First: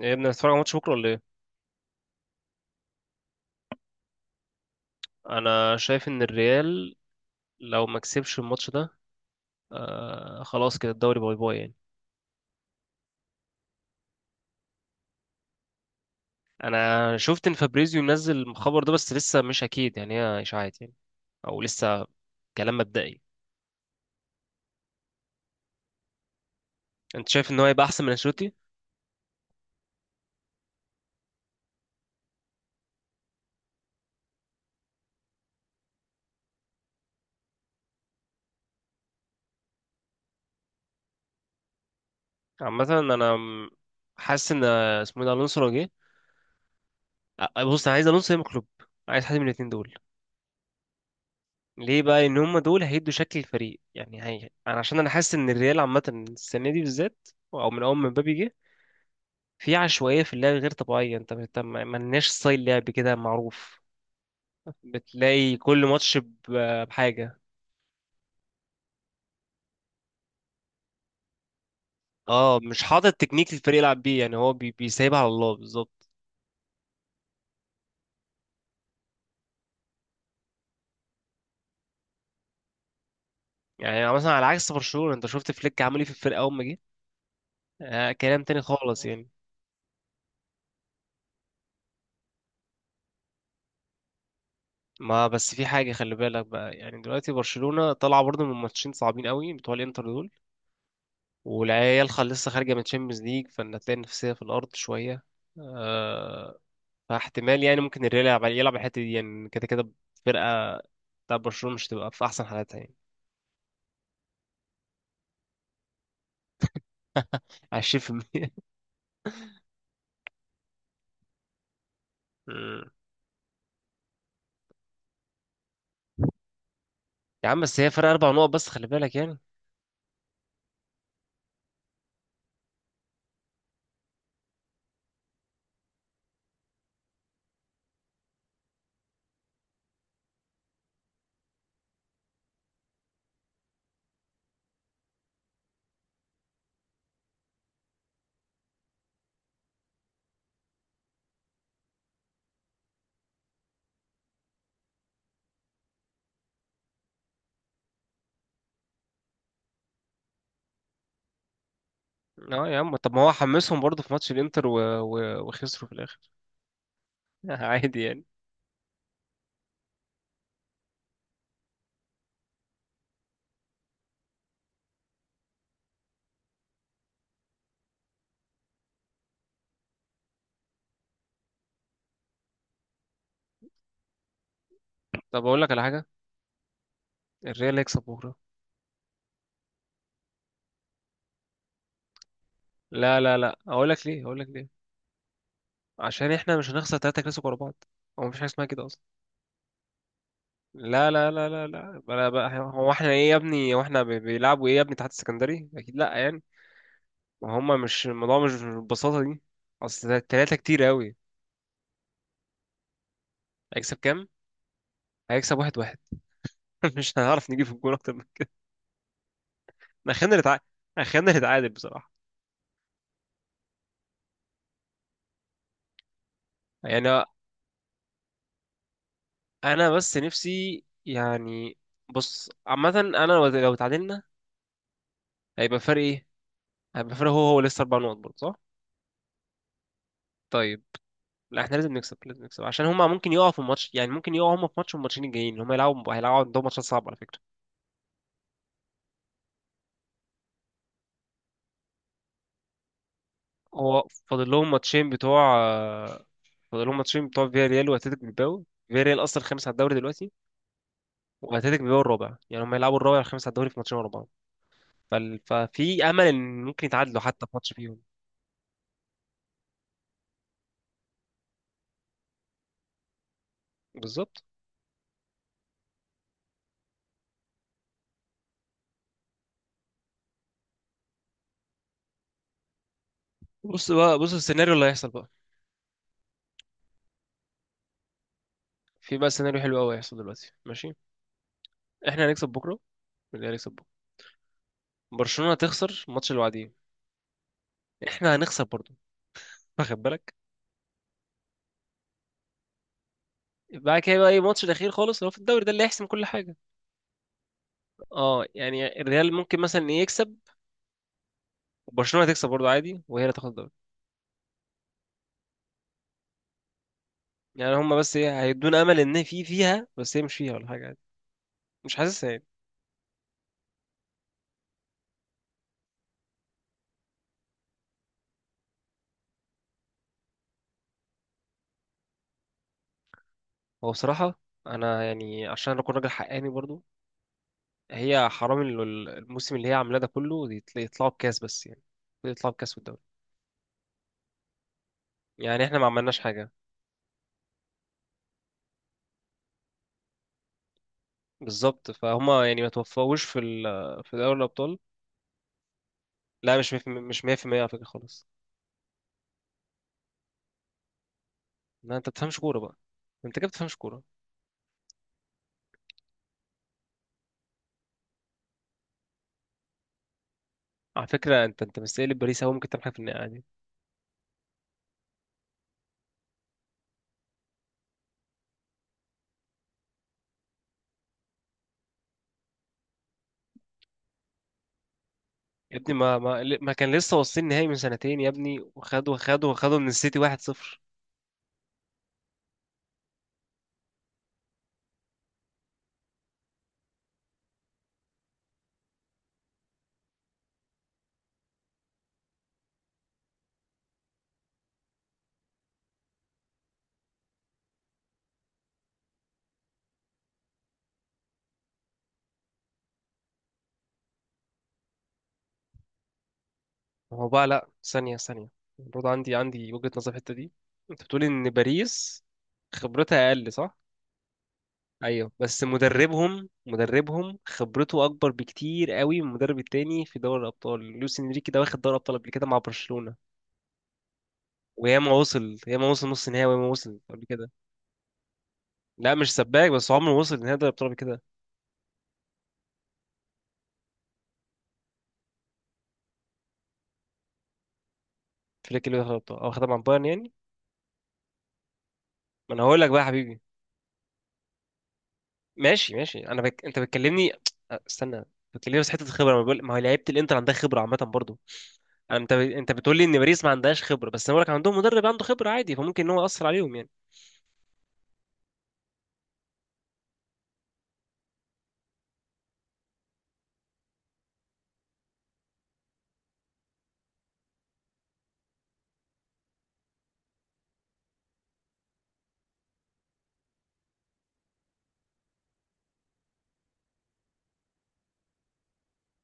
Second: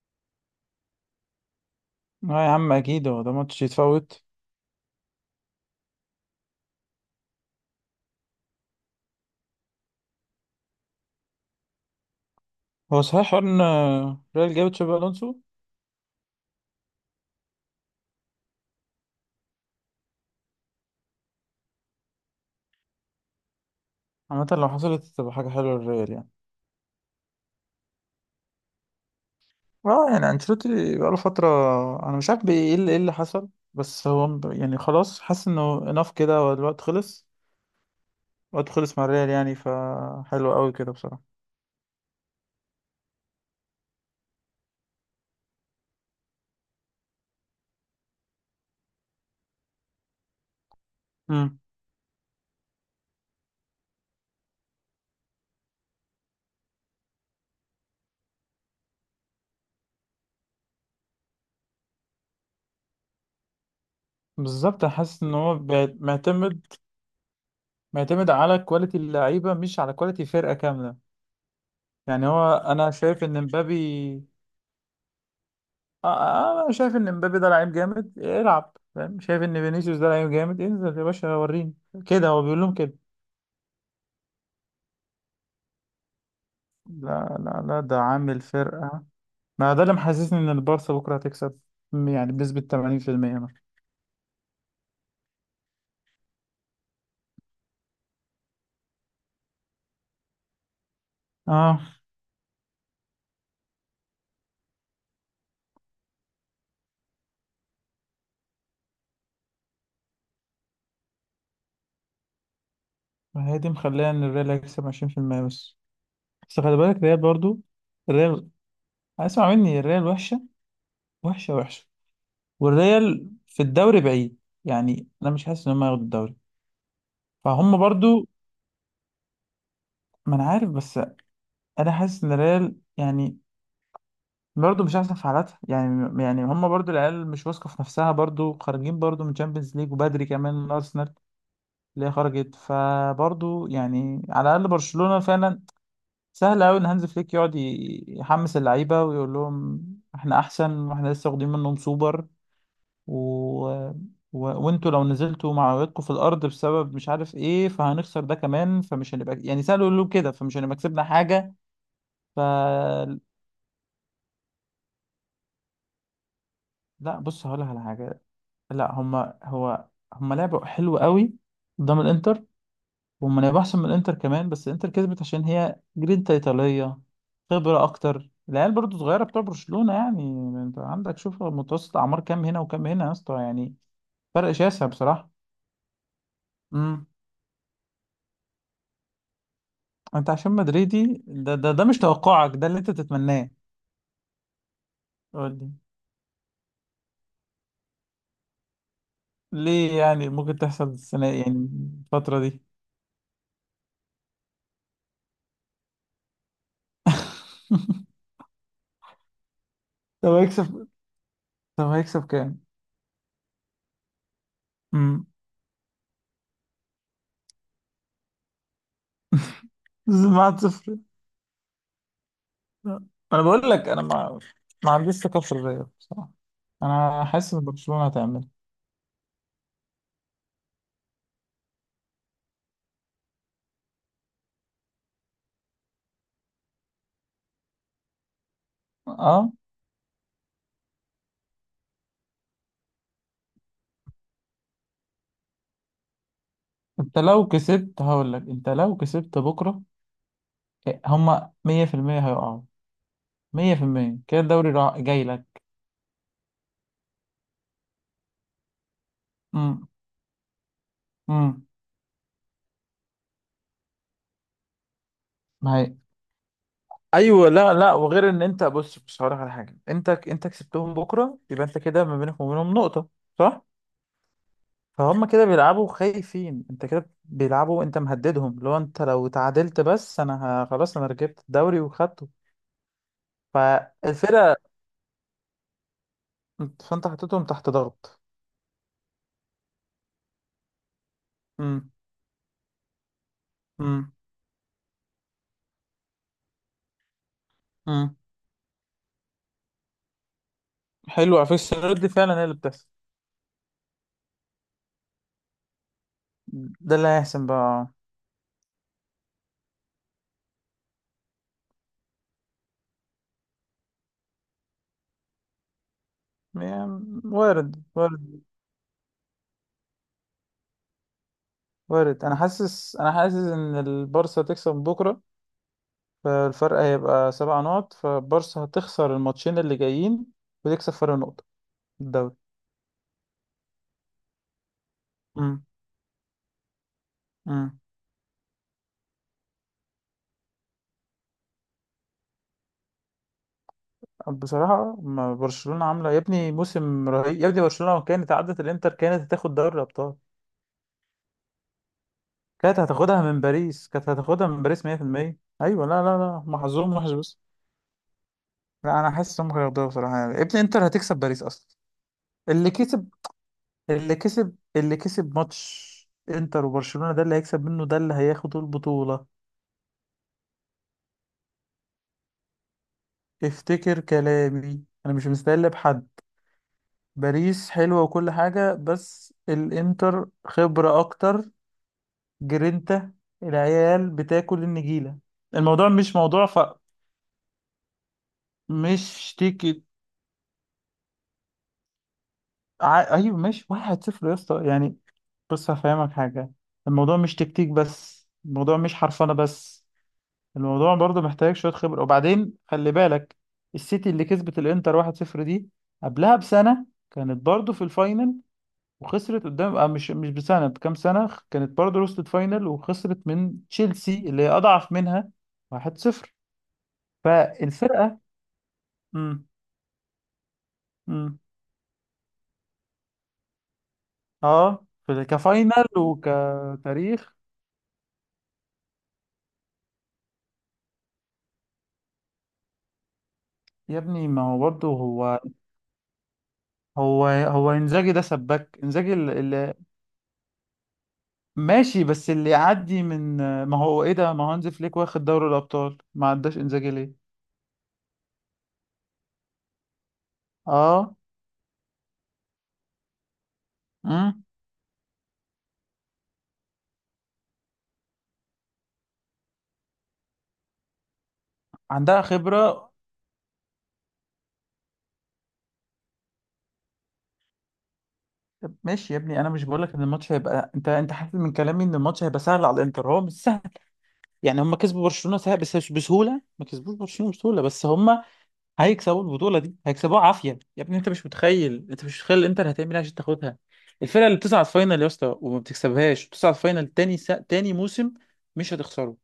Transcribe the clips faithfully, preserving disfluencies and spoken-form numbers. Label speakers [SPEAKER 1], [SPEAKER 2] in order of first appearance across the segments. [SPEAKER 1] ايه يا ابني، هتتفرج على ماتش بكره ولا ايه؟
[SPEAKER 2] اه، يا عم، اكيد هو ده ماتش يتفوت؟
[SPEAKER 1] انا شايف ان الريال لو ما كسبش الماتش ده، آه خلاص كده الدوري باي باي يعني.
[SPEAKER 2] هو صحيح حوار ان ريال جابت شابي الونسو؟
[SPEAKER 1] انا شفت ان فابريزيو منزل الخبر ده، بس لسه مش اكيد يعني، هي اشاعات يعني، او لسه كلام مبدئي.
[SPEAKER 2] عامة لو حصلت تبقى حاجة حلوة للريال يعني.
[SPEAKER 1] انت شايف ان هو هيبقى احسن من انشيلوتي؟
[SPEAKER 2] اه، يعني انشيلوتي بقاله فترة. انا مش عارف بي- ايه اللي ايه اللي حصل. بس هو م- يعني خلاص، حاسس انه اناف كده، هو الوقت خلص. الوقت خلص مع الريال يعني، فحلو قوي كده بصراحة.
[SPEAKER 1] عامه انا م- حاسس ان، آه، اسمه إيه ده، الونسو لو جه. آه، آه، بص انا عايز الونسو يا إما كلوب، عايز حد من الاثنين دول.
[SPEAKER 2] امم.
[SPEAKER 1] ليه بقى ان هم دول هيدوا شكل الفريق يعني، هي... انا عشان انا حاسس ان الريال عامه السنه دي بالذات، او من اول ما مبابي جه، في عشوائية في اللعب غير طبيعية. انت انت ما ما لناش ستايل لعب كده معروف.
[SPEAKER 2] بالظبط، انا حاسس ان هو
[SPEAKER 1] بتلاقي كل
[SPEAKER 2] بي-
[SPEAKER 1] ماتش ب-
[SPEAKER 2] معتمد
[SPEAKER 1] بحاجة.
[SPEAKER 2] معتمد على كواليتي اللعيبة، مش على كواليتي فرقة كاملة. يعني هو
[SPEAKER 1] اه مش
[SPEAKER 2] انا
[SPEAKER 1] حاطط
[SPEAKER 2] شايف ان
[SPEAKER 1] تكنيك الفريق يلعب بيه،
[SPEAKER 2] مبابي.
[SPEAKER 1] يعني هو بي- بيسيبها على الله بالظبط.
[SPEAKER 2] آه، آه، انا شايف ان امبابي ده لعيب جامد، العب فاهم. شايف ان فينيسيوس ده لعيب جامد، انزل يا باشا، وريني كده. هو بيقول لهم كده.
[SPEAKER 1] يعني مثلا على عكس برشلونة، انت شفت فليك عمل ايه في الفرقة اول ما جه،
[SPEAKER 2] لا لا لا، ده
[SPEAKER 1] آه
[SPEAKER 2] عامل
[SPEAKER 1] كلام تاني خالص
[SPEAKER 2] فرقة.
[SPEAKER 1] يعني.
[SPEAKER 2] ما ده اللي محسسني ان البارسا بكرة هتكسب، م- يعني بنسبة ثمانين في المية مثلا.
[SPEAKER 1] ما بس في حاجة خلي بالك بقى، يعني دلوقتي برشلونة طالعة برضه من ماتشين صعبين قوي بتوع الانتر دول،
[SPEAKER 2] اه،
[SPEAKER 1] والعيال خل- لسه خارجة من تشامبيونز ليج، فان هتلاقي النفسية في الأرض شوية. آه، فاحتمال يعني ممكن الريال يلعب يلعب الحتة دي يعني، كده كده فرقة بتاع برشلونة مش تبقى في أحسن حالاتها يعني.
[SPEAKER 2] ما هي دي مخليها ان الريال هيكسب عشرين في المية بس. بس خلي بالك الريال برضو. الريال،
[SPEAKER 1] عشرين في المية.
[SPEAKER 2] اسمع مني، الريال وحشة. وحشة وحشة.
[SPEAKER 1] مم.
[SPEAKER 2] والريال في الدوري بعيد، يعني انا مش حاسس ان هم هياخدوا الدوري.
[SPEAKER 1] يا عم
[SPEAKER 2] فهم
[SPEAKER 1] بس هي فرق
[SPEAKER 2] برضو.
[SPEAKER 1] أربع نقط بس، خلي بالك يعني.
[SPEAKER 2] ما انا عارف، بس انا حاسس ان الريال يعني برضه مش احسن في حالاتها، يعني يعني هم برضه، العيال مش واثقه في نفسها، برضه خارجين برضه من تشامبيونز ليج وبدري كمان من ارسنال اللي هي خرجت، فبرضه يعني على الاقل برشلونه فعلا سهل قوي ان هانز فليك يقعد ي- يحمس اللعيبه ويقول لهم احنا احسن واحنا لسه واخدين منهم سوبر، و... و... وانتوا لو نزلتوا معنوياتكم في الارض بسبب مش عارف ايه فهنخسر ده كمان، فمش هنبقى يعني سهل يقول له كده، فمش هنبقى كسبنا حاجه ف
[SPEAKER 1] اه يا عم، طب ما هو حمسهم برضه في ماتش الانتر و... و... وخسروا في الآخر.
[SPEAKER 2] لا، بص هقول لك على
[SPEAKER 1] عادي
[SPEAKER 2] حاجه.
[SPEAKER 1] يعني.
[SPEAKER 2] لا، هما هو هما لعبوا حلو قوي قدام الانتر. وهما لعبوا احسن من الانتر كمان، بس الانتر كسبت عشان هي جرينتا ايطاليه، خبره اكتر. العيال برضو صغيره بتوع برشلونه يعني. انت عندك، شوف متوسط اعمار كام هنا وكام هنا يا اسطى يعني. فرق شاسع بصراحه.
[SPEAKER 1] طب أقول لك على حاجة،
[SPEAKER 2] امم.
[SPEAKER 1] الريال هيكسب بكرة.
[SPEAKER 2] انت، عشان مدريدي ده ده ده، مش توقعك ده اللي انت
[SPEAKER 1] لا لا
[SPEAKER 2] تتمناه؟
[SPEAKER 1] لا، أقول لك ليه، أقول لك ليه.
[SPEAKER 2] قول لي.
[SPEAKER 1] عشان إحنا مش هنخسر تلاتة كلاسيكو ورا بعض، هو مفيش حاجة اسمها كده أصلا.
[SPEAKER 2] ليه يعني، ممكن تحصل
[SPEAKER 1] لا
[SPEAKER 2] السنه
[SPEAKER 1] لا لا لا
[SPEAKER 2] يعني.
[SPEAKER 1] لا، بلا
[SPEAKER 2] الفتره
[SPEAKER 1] بقى،
[SPEAKER 2] دي.
[SPEAKER 1] هو احنا ايه يا ابني؟ هو احنا بي- بيلعبوا ايه يا ابني؟ تحت السكندري؟ أكيد لا يعني. ما هما مش الموضوع، مش بالبساطة دي، أصل
[SPEAKER 2] طب
[SPEAKER 1] التلاتة كتير
[SPEAKER 2] هيكسب
[SPEAKER 1] أوي.
[SPEAKER 2] طب هيكسب كام.
[SPEAKER 1] هيكسب كام؟
[SPEAKER 2] امم.
[SPEAKER 1] هيكسب واحد واحد. مش هنعرف نجيب في الجون أكتر من كده. أنا خلينا
[SPEAKER 2] 7
[SPEAKER 1] نتعادل،
[SPEAKER 2] صفر
[SPEAKER 1] أنا خلينا نتعادل بصراحة،
[SPEAKER 2] انا بقول لك، انا ما ما عنديش ثقه في الريال بصراحه.
[SPEAKER 1] يعني.
[SPEAKER 2] انا حاسس ان برشلونه هتعمل.
[SPEAKER 1] أنا بس نفسي يعني. بص عامة، أنا لو لو اتعادلنا، هيبقى فرق إيه؟ هيبقى فرق هو هو لسه أربع نقط برضه صح؟
[SPEAKER 2] اه،
[SPEAKER 1] طيب. لا، احنا لازم نكسب، لازم نكسب، عشان هما ممكن يقعوا في الماتش يعني، ممكن يقعوا هما في ماتش، والماتشين الجايين هما يلعبوا، هيلعبوا عندهم ماتشات صعبة على
[SPEAKER 2] انت
[SPEAKER 1] فكرة.
[SPEAKER 2] لو كسبت هقول لك، انت لو كسبت بكره هما مية في المية هيقعوا.
[SPEAKER 1] هو
[SPEAKER 2] مية في المية كده
[SPEAKER 1] فاضل لهم
[SPEAKER 2] الدوري راح-
[SPEAKER 1] ماتشين
[SPEAKER 2] جاي لك.
[SPEAKER 1] بتوع فاضل لهم ماتشين بتوع فياريال واتلتيك بالباو. فياريال اصلا خامس على
[SPEAKER 2] امم.
[SPEAKER 1] الدوري دلوقتي،
[SPEAKER 2] امم.
[SPEAKER 1] واتلتيك بالباو الرابع، يعني هم يلعبوا الرابع والخامس على الدوري في ماتشين ورا بعض. فال...
[SPEAKER 2] ما هي.
[SPEAKER 1] ففي امل ان ممكن يتعادلوا حتى
[SPEAKER 2] ايوه،
[SPEAKER 1] في ماتش
[SPEAKER 2] لا لا،
[SPEAKER 1] فيهم.
[SPEAKER 2] وغير ان انت، بص بص هقول لك على حاجه، انت انت كسبتهم بكره يبقى انت كده ما بينك وما بينهم نقطه. صح.
[SPEAKER 1] بالظبط.
[SPEAKER 2] فهم كده بيلعبوا خايفين، انت كده بيلعبوا. انت مهددهم. لو انت لو تعادلت، بس انا ه- خلاص، انا ركبت الدوري وخدته.
[SPEAKER 1] بص بقى، بص
[SPEAKER 2] فالفرقة.
[SPEAKER 1] السيناريو اللي هيحصل بقى،
[SPEAKER 2] فانت حطيتهم تحت ضغط.
[SPEAKER 1] في بقى سيناريو حلو قوي هيحصل دلوقتي، ماشي.
[SPEAKER 2] امم.
[SPEAKER 1] احنا هنكسب بكره، والريال هيكسب بكره،
[SPEAKER 2] امم.
[SPEAKER 1] برشلونه هتخسر الماتش اللي بعديه،
[SPEAKER 2] امم.
[SPEAKER 1] احنا هنخسر برضه، واخد بالك؟
[SPEAKER 2] حلو على فكرة، السيناريو دي فعلا هي اللي بتحصل.
[SPEAKER 1] بعد كده بقى ايه الماتش الاخير خالص اللي هو في الدوري، ده اللي هيحسم كل حاجه.
[SPEAKER 2] ده اللي هيحسن بقى.
[SPEAKER 1] اه يعني الريال ممكن مثلا إيه يكسب، وبرشلونه هتكسب برضه عادي، وهي اللي تاخد الدوري.
[SPEAKER 2] يعني
[SPEAKER 1] يعني
[SPEAKER 2] وارد،
[SPEAKER 1] هم بس ايه،
[SPEAKER 2] وارد
[SPEAKER 1] هيدونا امل ان في فيها، بس هي مش فيها ولا حاجه عادي، مش
[SPEAKER 2] وارد.
[SPEAKER 1] حاسسها
[SPEAKER 2] انا
[SPEAKER 1] يعني.
[SPEAKER 2] حاسس انا حاسس ان البارسا هتكسب بكرة. فالفرق هيبقى سبع نقط، فالبارسا هتخسر الماتشين اللي جايين وتكسب فرق نقطة في الدوري.
[SPEAKER 1] هو بصراحه، انا يعني
[SPEAKER 2] امم.
[SPEAKER 1] عشان اكون راجل حقاني برضو،
[SPEAKER 2] امم.
[SPEAKER 1] هي حرام، ال- ال- الموسم اللي هي عاملاه ده كله، يت- يطلعوا بكاس بس يعني، يطلعوا بكاس في الدوري.
[SPEAKER 2] بصراحة ما
[SPEAKER 1] يعني احنا
[SPEAKER 2] برشلونة
[SPEAKER 1] ما
[SPEAKER 2] عاملة
[SPEAKER 1] عملناش
[SPEAKER 2] يا
[SPEAKER 1] حاجه
[SPEAKER 2] ابني موسم رهيب يا ابني. برشلونة لو كانت عدت الانتر كانت هتاخد دوري الابطال.
[SPEAKER 1] بالظبط، فهم يعني ما
[SPEAKER 2] كانت هتاخدها
[SPEAKER 1] توفقوش في
[SPEAKER 2] من باريس،
[SPEAKER 1] ال-
[SPEAKER 2] كانت
[SPEAKER 1] في دوري
[SPEAKER 2] هتاخدها من
[SPEAKER 1] الابطال.
[SPEAKER 2] باريس مية في المية. ايوه، لا لا لا،
[SPEAKER 1] لا مش مية في-
[SPEAKER 2] محظوظ
[SPEAKER 1] المية-
[SPEAKER 2] وحش
[SPEAKER 1] مش
[SPEAKER 2] بس.
[SPEAKER 1] مية بالمية على فكره خالص.
[SPEAKER 2] لا، انا حاسس هم هياخدوها بصراحه، يعني ابن انتر هتكسب باريس اصلا.
[SPEAKER 1] لا انت بتفهمش كوره
[SPEAKER 2] اللي
[SPEAKER 1] بقى،
[SPEAKER 2] كسب
[SPEAKER 1] انت كده بتفهمش كوره.
[SPEAKER 2] اللي كسب اللي كسب ماتش انتر وبرشلونه، ده اللي هيكسب منه، ده اللي هياخد البطوله.
[SPEAKER 1] على فكره انت انت مستقل باريس، هو ممكن تعمل حاجه في النهائي عادي.
[SPEAKER 2] افتكر كلامي، انا مش مستقل بحد. باريس حلوه وكل حاجه، بس الانتر خبره اكتر. جرينتا. العيال بتاكل النجيله.
[SPEAKER 1] يا
[SPEAKER 2] الموضوع
[SPEAKER 1] ابني
[SPEAKER 2] مش
[SPEAKER 1] ما ما,
[SPEAKER 2] موضوع ف
[SPEAKER 1] ما كان لسه واصلين نهائي من سنتين يا ابني، وخدوا
[SPEAKER 2] مش
[SPEAKER 1] خدوا خدوا
[SPEAKER 2] تيكي.
[SPEAKER 1] من السيتي واحد صفر.
[SPEAKER 2] ع- ايوه، ماشي واحد صفر يا اسطى يعني. بص هفهمك حاجه. الموضوع مش تكتيك بس، الموضوع مش حرفنه بس. الموضوع برضه محتاج شويه خبره. وبعدين خلي بالك، السيتي اللي كسبت الانتر واحد صفر دي، قبلها بسنه كانت برضه في الفاينل وخسرت قدام، آه مش مش بسنه، بكام سنه، كانت برضه وصلت فاينل وخسرت من تشيلسي اللي هي اضعف منها واحد صفر.
[SPEAKER 1] هو بقى، لا، ثانية
[SPEAKER 2] فالفرقه.
[SPEAKER 1] ثانية، برضه عندي
[SPEAKER 2] امم.
[SPEAKER 1] عندي وجهة نظر في الحتة دي. انت بتقول
[SPEAKER 2] امم.
[SPEAKER 1] ان باريس خبرتها اقل صح؟
[SPEAKER 2] اه، في-
[SPEAKER 1] ايوه بس
[SPEAKER 2] كفاينل
[SPEAKER 1] مدربهم
[SPEAKER 2] وكتاريخ.
[SPEAKER 1] مدربهم خبرته اكبر بكتير قوي من المدرب التاني في دوري الابطال، لويس انريكي ده واخد دوري الابطال قبل كده مع برشلونة،
[SPEAKER 2] يا ابني، ما هو برضه
[SPEAKER 1] وياما
[SPEAKER 2] هو
[SPEAKER 1] وصل، ياما وصل نص نهائي، وياما وصل قبل
[SPEAKER 2] هو
[SPEAKER 1] كده.
[SPEAKER 2] هو انزاجي ده سباك. انزاجي
[SPEAKER 1] لا مش
[SPEAKER 2] اللي
[SPEAKER 1] سباك،
[SPEAKER 2] اللي-
[SPEAKER 1] بس عمره ما وصل نهائي دوري الابطال قبل كده.
[SPEAKER 2] ماشي، بس اللي يعدي من. ما هو ايه ده، ما هو هانز فليك واخد دوري الابطال، ما عداش انزاجي ليه؟
[SPEAKER 1] فليك اللي واخد الابطال او واخدها مع بايرن يعني.
[SPEAKER 2] اه.
[SPEAKER 1] ما انا هقول لك بقى يا حبيبي،
[SPEAKER 2] امم.
[SPEAKER 1] ماشي ماشي، انا بك... انت بتكلمني، استنى. بتكلمني في حته الخبره، ما بقول، ما هو لعيبه الانتر عندها خبره عامه برضو. انا
[SPEAKER 2] عندها
[SPEAKER 1] انت ب... انت
[SPEAKER 2] خبره.
[SPEAKER 1] بتقول لي ان باريس ما عندهاش خبره، بس انا بقول لك عندهم مدرب عنده خبره عادي، فممكن ان هو ياثر عليهم يعني.
[SPEAKER 2] طب ماشي يا ابني، انا مش بقول لك ان الماتش هيبقى. انت انت حاسس من كلامي ان الماتش هيبقى سهل على الانتر، هو مش سهل. يعني هم كسبوا برشلونه سهل، بس مش بسهوله. ما كسبوش برشلونه بسهوله، بس هم هيكسبوا البطولة دي، هيكسبوها عافية يا ابني. انت مش متخيل، انت مش متخيل الانتر هتعمل ايه عشان تاخدها. الفرقة اللي بتصعد فاينل يا اسطى وما بتكسبهاش، بتصعد فاينل تاني سا... تاني موسم. مش هتخسره.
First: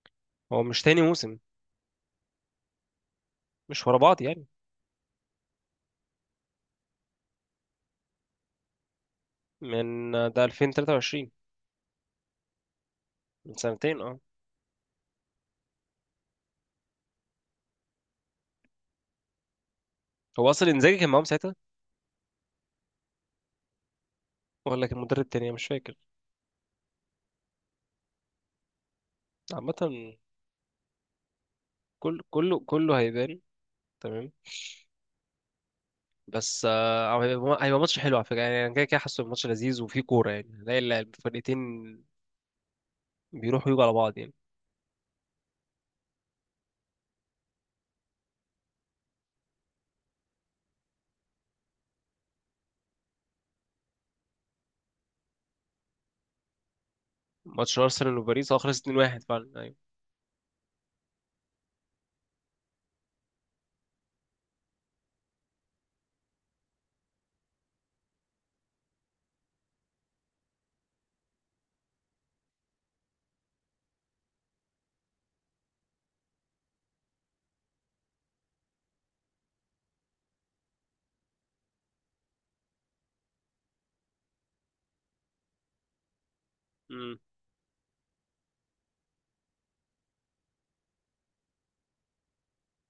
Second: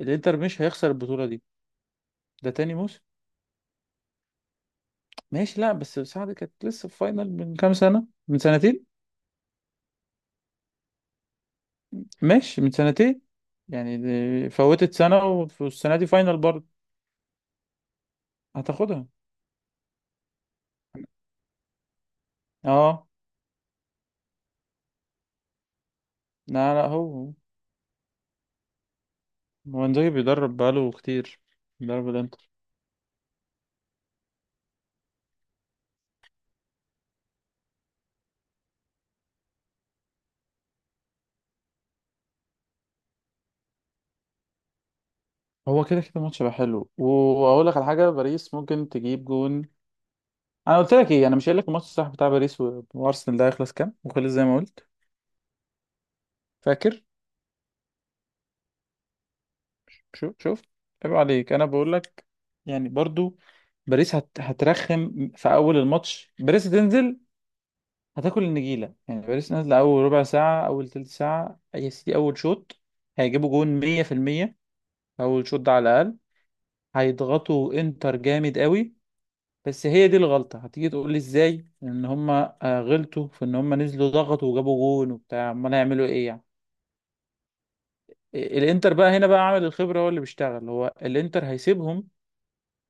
[SPEAKER 2] الانتر
[SPEAKER 1] هو
[SPEAKER 2] مش
[SPEAKER 1] مش
[SPEAKER 2] هيخسر
[SPEAKER 1] تاني
[SPEAKER 2] البطولة
[SPEAKER 1] موسم،
[SPEAKER 2] دي. ده تاني موسم.
[SPEAKER 1] مش ورا بعض يعني.
[SPEAKER 2] ماشي، لا، بس سعد كانت لسه في فاينل من كام سنة، من سنتين.
[SPEAKER 1] من ده ألفين وتلاتة وعشرين،
[SPEAKER 2] ماشي من سنتين.
[SPEAKER 1] من
[SPEAKER 2] يعني
[SPEAKER 1] سنتين اه.
[SPEAKER 2] دي- فوتت سنة، والسنة دي فاينل برضه. هتاخدها.
[SPEAKER 1] هو اصلا انزاجي كان معاهم ساعتها،
[SPEAKER 2] اه.
[SPEAKER 1] ولا كان مدرب تاني أنا مش فاكر.
[SPEAKER 2] لا لا، هو هو
[SPEAKER 1] عامه
[SPEAKER 2] هو انزاجي بيدرب بقاله كتير. بيدرب
[SPEAKER 1] كل
[SPEAKER 2] الانتر.
[SPEAKER 1] كله كله هيبان، تمام. بس آه، هو هيبقى هيبقى ماتش حلو على فكره يعني، انا كده كده حاسه الماتش لذيذ وفيه كوره يعني، هنلاقي الفرقتين بيروحوا يجوا على بعض يعني.
[SPEAKER 2] هو كده كده الماتش هيبقى حلو. واقول لك على حاجه، باريس ممكن تجيب جون. انا قلت لك ايه؟ انا مش قايل لك الماتش الصح بتاع باريس و- وارسنال ده هيخلص كام وخلص زي ما قلت؟ فاكر؟
[SPEAKER 1] ماتش ارسنال وباريس اه خلص اتنين لواحد فعلا، ايوه.
[SPEAKER 2] شوف شوف. عيب عليك، انا بقول لك يعني برضو. باريس هت... هترخم في اول الماتش. باريس هتنزل، هتاكل النجيله. يعني باريس نازله اول ربع ساعه، اول تلت ساعه يا سيدي، اول شوط. هيجيبوا جون مية في المية. اول شوط ده على الاقل، هيضغطوا انتر جامد قوي. بس هي دي الغلطة. هتيجي تقول لي ازاي ان هما آه، غلطوا في ان هما نزلوا ضغطوا وجابوا جون وبتاع. امال هيعملوا ايه يعني؟
[SPEAKER 1] مم.
[SPEAKER 2] إيه- الانتر بقى هنا بقى عامل الخبرة هو اللي بيشتغل. هو الانتر هيسيبهم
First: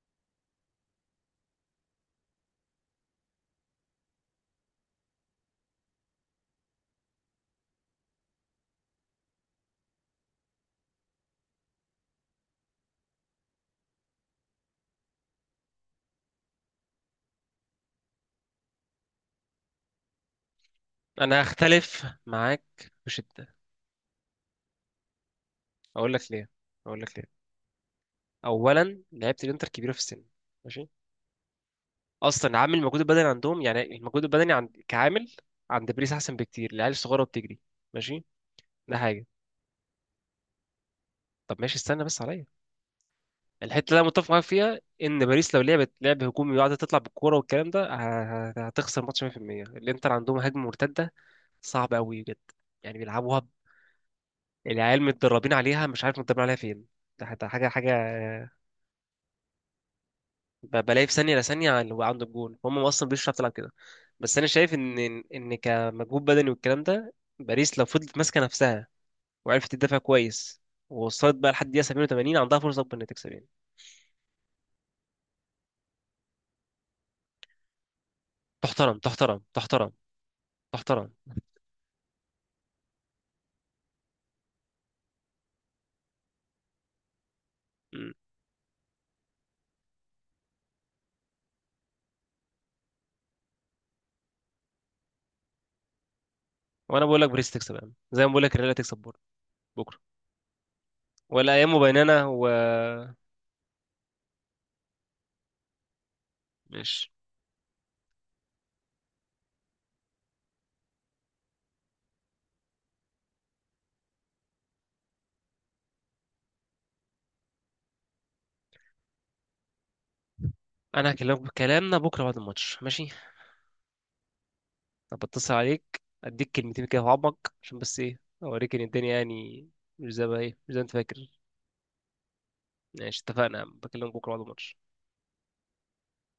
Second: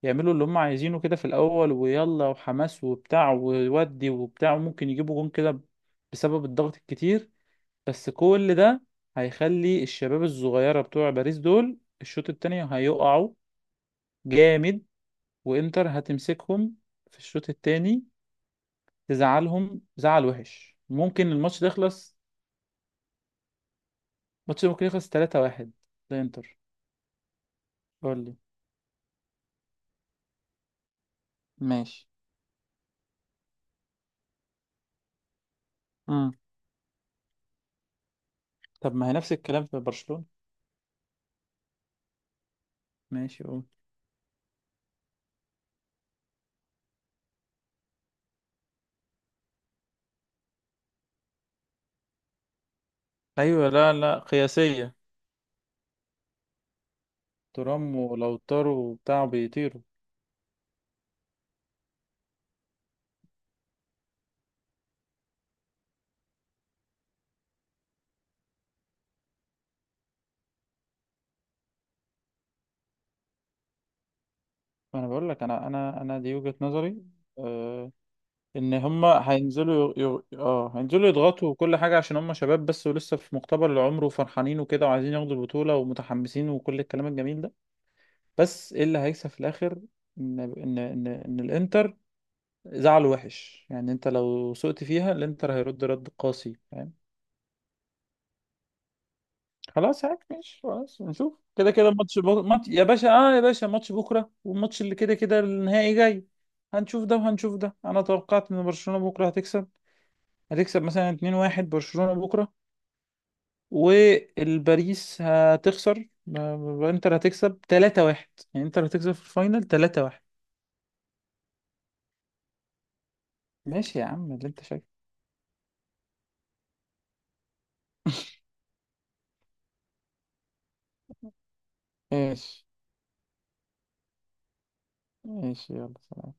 [SPEAKER 2] يعملوا اللي هما عايزينه كده في الاول، ويلا وحماس وبتاع وودي وبتاع. وممكن يجيبوا جون كده ب- بسبب الضغط الكتير. بس كل ده هيخلي الشباب الصغيرة بتوع باريس دول الشوط التاني هيقعوا جامد. وانتر هتمسكهم في الشوط التاني، تزعلهم زعل وحش. ممكن
[SPEAKER 1] انا
[SPEAKER 2] الماتش ده
[SPEAKER 1] هختلف
[SPEAKER 2] يخلص.
[SPEAKER 1] معاك بشده،
[SPEAKER 2] الماتش ده ممكن يخلص تلاتة واحد
[SPEAKER 1] اقول لك ليه،
[SPEAKER 2] لانتر.
[SPEAKER 1] اقول لك ليه.
[SPEAKER 2] قول لي.
[SPEAKER 1] اولا لعيبه الانتر كبيره في السن، ماشي،
[SPEAKER 2] ماشي.
[SPEAKER 1] اصلا عامل المجهود البدني عندهم، يعني المجهود البدني عند كعامل، عند باريس
[SPEAKER 2] امم.
[SPEAKER 1] احسن بكتير، العيال الصغيره بتجري، ماشي،
[SPEAKER 2] طب
[SPEAKER 1] ده
[SPEAKER 2] ما هي
[SPEAKER 1] حاجه.
[SPEAKER 2] نفس الكلام في برشلونة.
[SPEAKER 1] طب ماشي، استنى بس عليا.
[SPEAKER 2] ماشي، قول.
[SPEAKER 1] الحته اللي انا متفق معاك فيها ان باريس لو لعبت لعب هجومي وقعدت تطلع بالكوره والكلام ده، ه- ه- هتخسر ماتش مية بالمية. الانتر عندهم هجمه مرتده صعبه قوي بجد، يعني بيلعبوها،
[SPEAKER 2] ايوه، لا لا، قياسية.
[SPEAKER 1] العيال متدربين عليها مش عارف متدربين عليها فين، ده حتى حاجه
[SPEAKER 2] ترام
[SPEAKER 1] حاجه.
[SPEAKER 2] ولوتارو وبتاع بيطيروا.
[SPEAKER 1] ب- بلاقي في ثانيه لثانيه اللي هو عنده الجون، هم اصلا مش بتعرف تلعب كده. بس انا شايف ان، ان كمجهود بدني والكلام ده، باريس لو فضلت ماسكه نفسها وعرفت تدافع كويس، ووصلت بقى لحد دقيقه سبعة وتمانين، عندها فرصه اكبر انها تكسب يعني.
[SPEAKER 2] انا بقول لك، انا انا انا دي وجهة نظري. آه ان
[SPEAKER 1] تحترم
[SPEAKER 2] هما
[SPEAKER 1] تحترم تحترم،
[SPEAKER 2] هينزلوا ي... ي... اه هينزلوا
[SPEAKER 1] تحترم.
[SPEAKER 2] يضغطوا وكل حاجة، عشان هما شباب بس، ولسه في مقتبل العمر وفرحانين وكده، وعايزين ياخدوا البطولة ومتحمسين وكل الكلام الجميل ده.
[SPEAKER 1] مم.
[SPEAKER 2] بس ايه اللي هيكسب في الاخر؟ ان ان ان, إن الانتر زعله وحش. يعني انت لو سقت فيها الانتر هيرد رد قاسي، فاهم.
[SPEAKER 1] وانا بقول لك باريس تكسب، يعني زي ما بقول لك الريال تكسب بكره. بكره
[SPEAKER 2] خلاص عادي ماشي، خلاص نشوف.
[SPEAKER 1] ولا
[SPEAKER 2] كده
[SPEAKER 1] ايام
[SPEAKER 2] كده ماتش
[SPEAKER 1] بيننا
[SPEAKER 2] بو...
[SPEAKER 1] و
[SPEAKER 2] ماتش يا باشا، اه يا باشا، ماتش بكره، والماتش اللي كده كده النهائي جاي. هنشوف
[SPEAKER 1] ماشي.
[SPEAKER 2] ده وهنشوف ده. انا توقعت ان برشلونة بكره هتكسب. هتكسب مثلا اتنين واحد برشلونة بكره. والباريس هتخسر ب- انتر هتكسب تلاتة واحد. يعني انتر هتكسب في الفاينل تلاتة واحد.
[SPEAKER 1] انا هكلمك بكلامنا بكره بعد الماتش، ماشي؟
[SPEAKER 2] ماشي يا عم، اللي انت شايفه.
[SPEAKER 1] طب اتصل عليك اديك كلمتين كده في عمق، عشان بس ايه، اوريك ان الدنيا يعني مش زي ما هي، مش زي ما انت فاكر.
[SPEAKER 2] ايش.
[SPEAKER 1] ماشي، اتفقنا يا عم. بكلمك بكره بعد الماتش.
[SPEAKER 2] ماشي، يلا سلام.